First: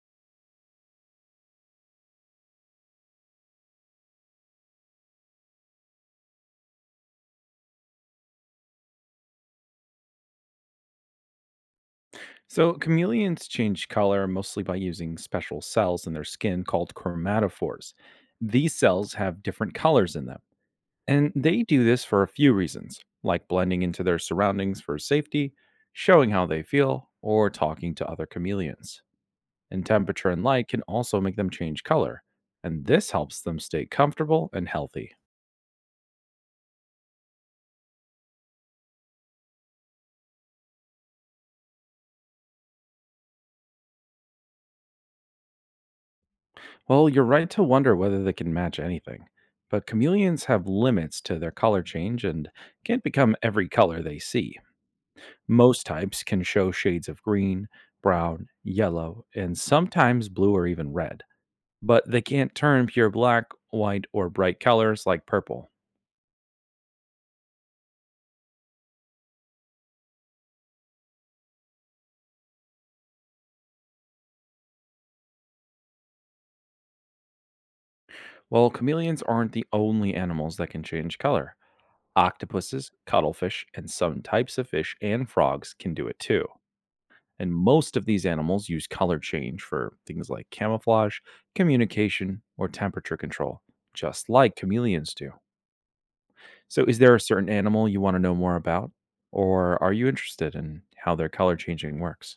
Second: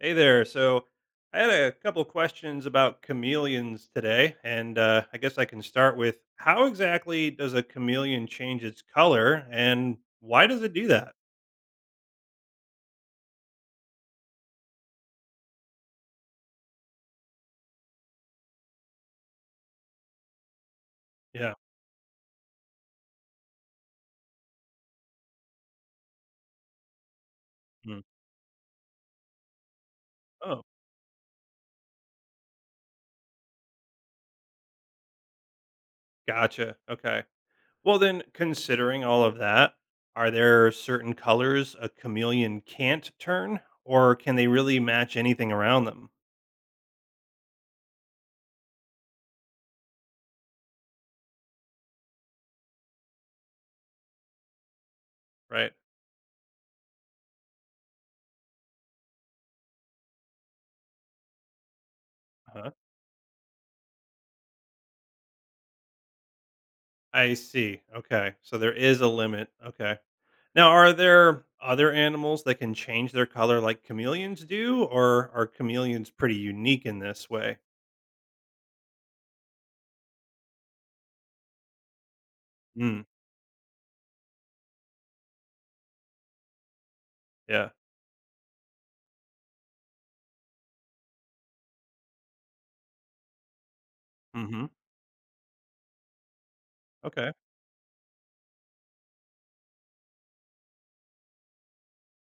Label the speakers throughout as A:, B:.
A: Hey there. So I had a couple questions about chameleons today, and I guess I can start with how exactly does a chameleon change its color, and why does it do that?
B: So, chameleons change color mostly by using special cells in their skin called chromatophores. These cells have different colors in them, and
A: Yeah.
B: they do this for a few reasons, like blending into their surroundings for safety, showing how they feel, or talking
A: Mm.
B: to other chameleons. And temperature and
A: Oh,
B: light can also make them change color, and this helps them stay comfortable and healthy.
A: gotcha. Okay. Well, then, considering all of that, are there certain colors a chameleon can't turn, or can they really match anything around them?
B: Well, you're right to wonder whether they can match anything, but chameleons have limits to their color change and can't become every color they see.
A: Right.
B: Most types can show shades of green, brown, yellow, and sometimes blue or even red, but they can't
A: Uh-huh.
B: turn pure black, white, or bright colors like purple.
A: I see. Okay. So there is a limit. Okay. Now, are there other animals that can change their color like chameleons do, or are chameleons pretty unique in this way?
B: Well, chameleons aren't the only animals that can change color. Octopuses,
A: Mm,
B: cuttlefish, and some types of fish and frogs can do it too. And
A: yeah.
B: most of these animals use color change for things like camouflage, communication, or temperature control, just like
A: Hmm.
B: chameleons do. So, is there a
A: Okay.
B: certain animal you want to know more about, or are you interested in how their color changing works?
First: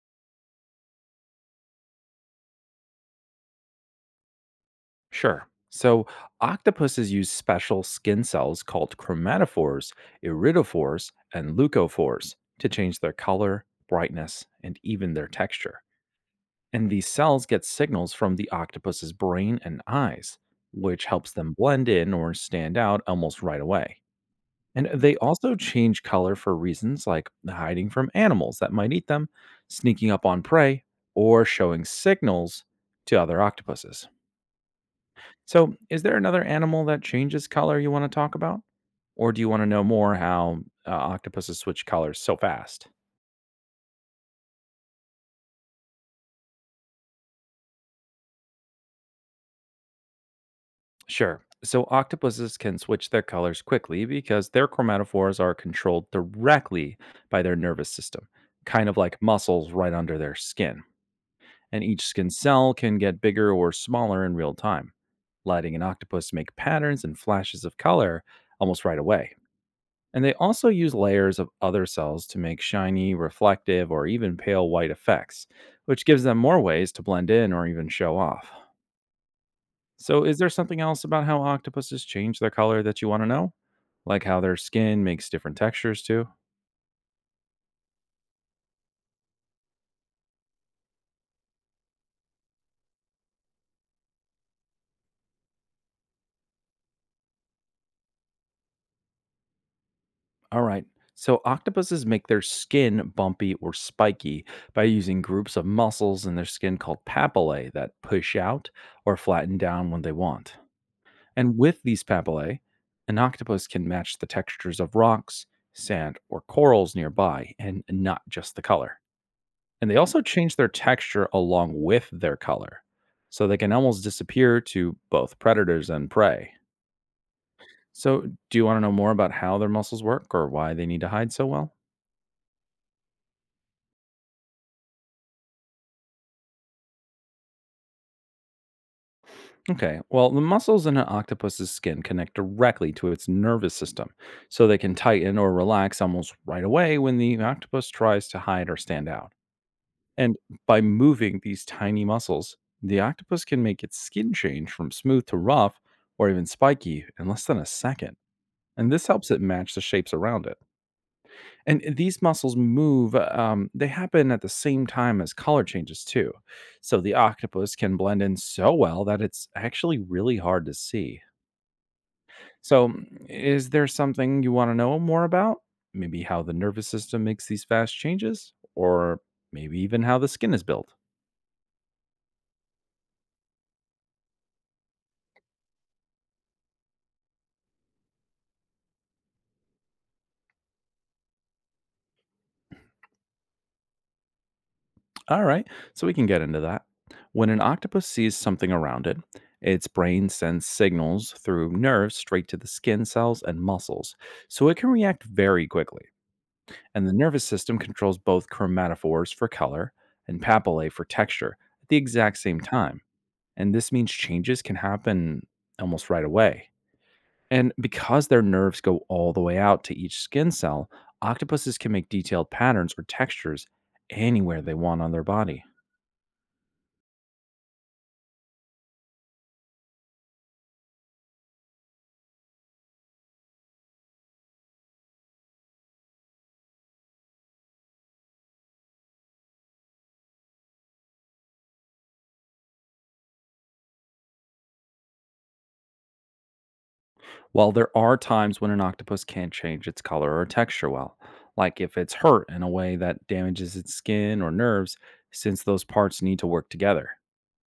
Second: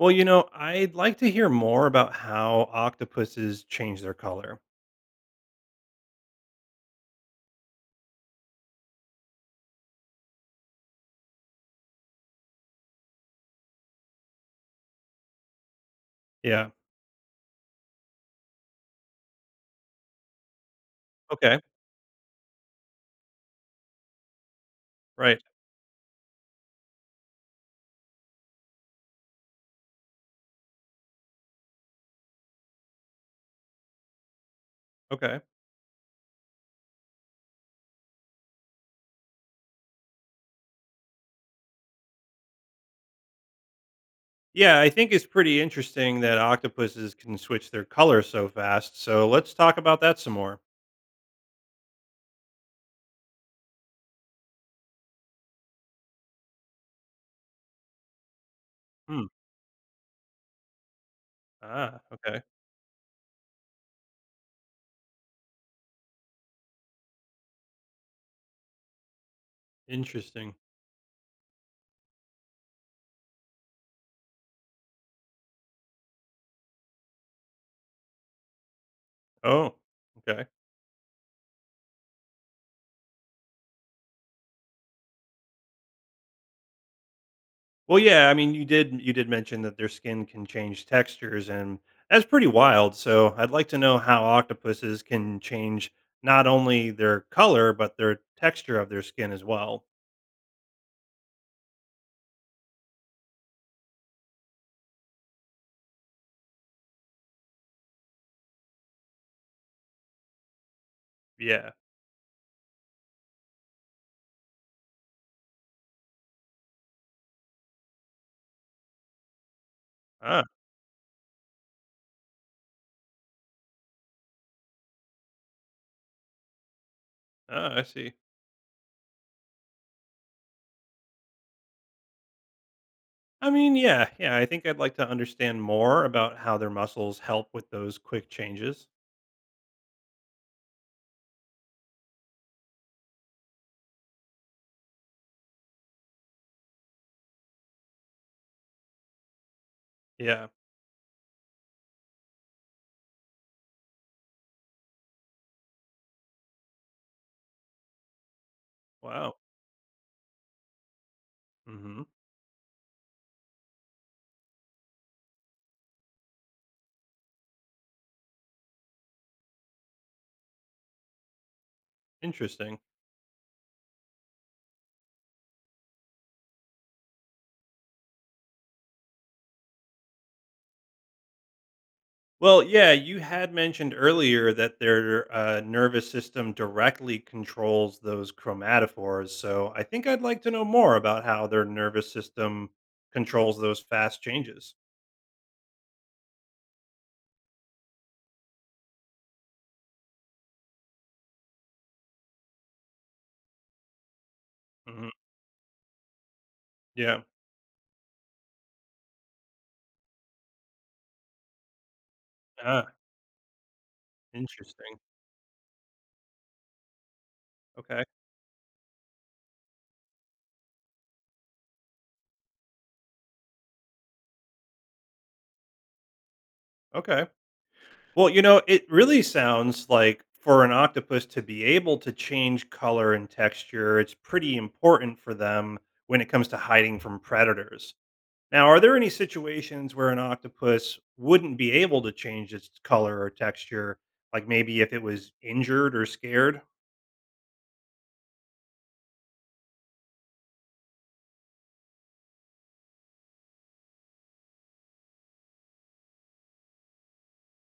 A: Well, you know, I'd like to hear more about how octopuses change their color.
B: Sure. So, octopuses use special skin cells called chromatophores, iridophores, and leucophores to change their color, brightness, and even their texture.
A: Yeah.
B: And these cells get signals from the octopus's brain and eyes, which helps them
A: Okay.
B: blend in or stand out almost right away. And they
A: Right.
B: also change color for reasons like hiding from animals that might eat them, sneaking up on prey, or showing signals to other octopuses.
A: Okay.
B: So, is there another animal that changes color you want to talk about? Or do you want to know more how octopuses switch colors so fast?
A: Yeah, I think it's pretty interesting that octopuses can switch their color so fast. So let's talk about that some more.
B: Sure. So, octopuses can switch their colors quickly because their chromatophores are controlled directly by their nervous system, kind of like
A: Hmm.
B: muscles right under their skin. And
A: Ah,
B: each skin
A: okay.
B: cell can get bigger or smaller in real time, letting an octopus make patterns and flashes of color almost right away. And they
A: Interesting.
B: also use layers of other cells to make shiny, reflective, or even pale white effects, which gives them more ways to blend in or even show off.
A: Oh,
B: So, is
A: okay.
B: there something else about how octopuses change their color that you want to know? Like how their skin makes different textures too?
A: Well, yeah, I mean, you did mention that their skin can change textures, and that's pretty wild. So I'd like to know how octopuses can change not only their color but their texture of their skin as well.
B: All right. So octopuses make their skin bumpy or spiky by using groups of muscles in their skin called papillae that push out or flatten down when they want. And
A: Yeah.
B: with these papillae, an octopus can match the textures of rocks, sand, or corals nearby and not just the color. And they also
A: Ah,
B: change their texture along with their color. So they can almost disappear to both predators and prey.
A: ah, I see.
B: So, do you want to know more about how their muscles work or why they need to hide so well?
A: I mean, yeah, yeah. I think I'd like to understand more about how their muscles help with those quick changes.
B: Okay. Well, the muscles in an octopus's skin connect directly to its nervous system, so they can tighten or relax almost right away when the octopus tries to hide or stand out. And
A: Yeah.
B: by moving these tiny muscles, the octopus can make its skin change from smooth to rough or even spiky in less than a second. And this helps
A: Wow.
B: it match the shapes around it. And
A: Hmm.
B: these muscles move, they happen at the same time as color changes, too. So the octopus can blend in so well that it's actually really hard to see.
A: Interesting.
B: So, is there something you want to know more about? Maybe how the nervous system makes these fast changes, or maybe even how the skin is built.
A: Well, yeah, you had mentioned earlier that their nervous system directly controls those chromatophores. So I think I'd like to know more about how their nervous system controls those fast changes.
B: All right, so we can get into that. When an octopus sees something around it, its brain sends signals through nerves straight to the skin cells and muscles, so it can
A: Hmm.
B: react very quickly. And the
A: Yeah.
B: nervous system controls both chromatophores for color and papillae for texture at the exact same
A: Ah,
B: time. And this means changes can
A: interesting.
B: happen almost right away. And
A: Okay.
B: because their nerves go all the way out to each skin cell, octopuses can make detailed patterns or textures anywhere they want on their body.
A: Okay. Well, you know, it really sounds like for an octopus to be able to change color and texture, it's pretty important for them when it comes to hiding from predators. Now, are there any situations where an octopus wouldn't be able to change its color or texture, like maybe if it was injured or scared?
B: While there are times when an octopus can't change its color or texture well, like if it's hurt in a way that damages its skin or nerves, since those parts need to work together.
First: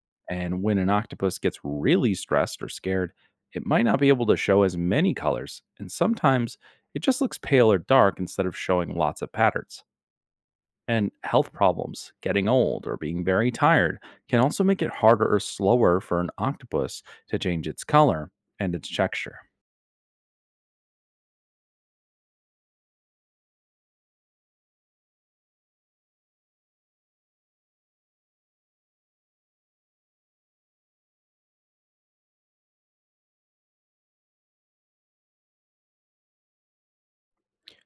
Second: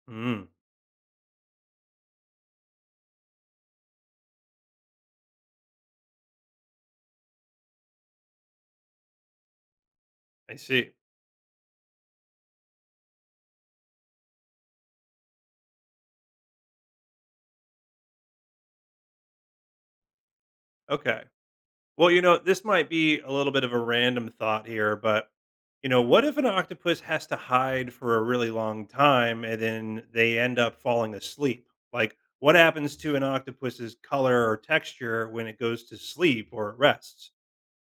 A: Mm,
B: And when an octopus gets really stressed or scared, it might not be able to show as many colors, and sometimes it just looks pale or dark instead of showing lots of patterns.
A: I see.
B: And health problems, getting old, or being very tired can also make it harder or slower for an octopus to change its color and its texture.
A: Okay. Well, you know, this might be a little bit of a random thought here, but you know, what if an octopus has to hide for a really long time and then they end up falling asleep? Like, what happens to an octopus's color or texture when it goes to sleep or it rests?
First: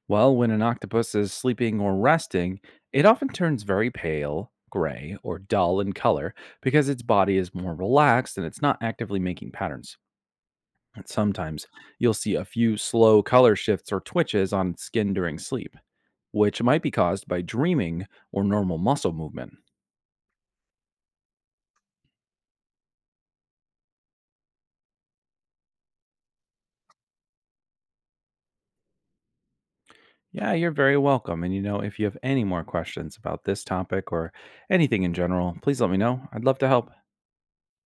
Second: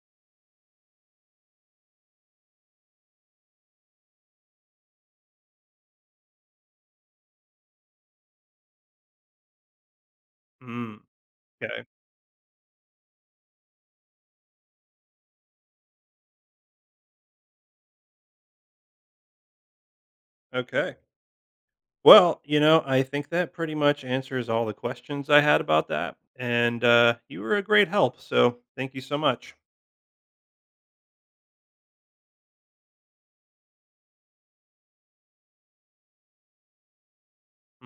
B: Well, when an octopus is sleeping or resting, it often turns very pale, gray, or dull in color because its body is more relaxed and it's not actively making patterns.
A: Mm,
B: And sometimes
A: okay.
B: you'll see a few slow color shifts or twitches on its skin during sleep, which might be caused by dreaming or normal muscle movement.
A: Okay. Well, you know, I think that pretty much answers all the questions I had about that. And you were a great help. So thank you so much.
B: Yeah, you're very welcome. And you know, if you have any more questions about this topic or anything in general, please let me know. I'd love to help.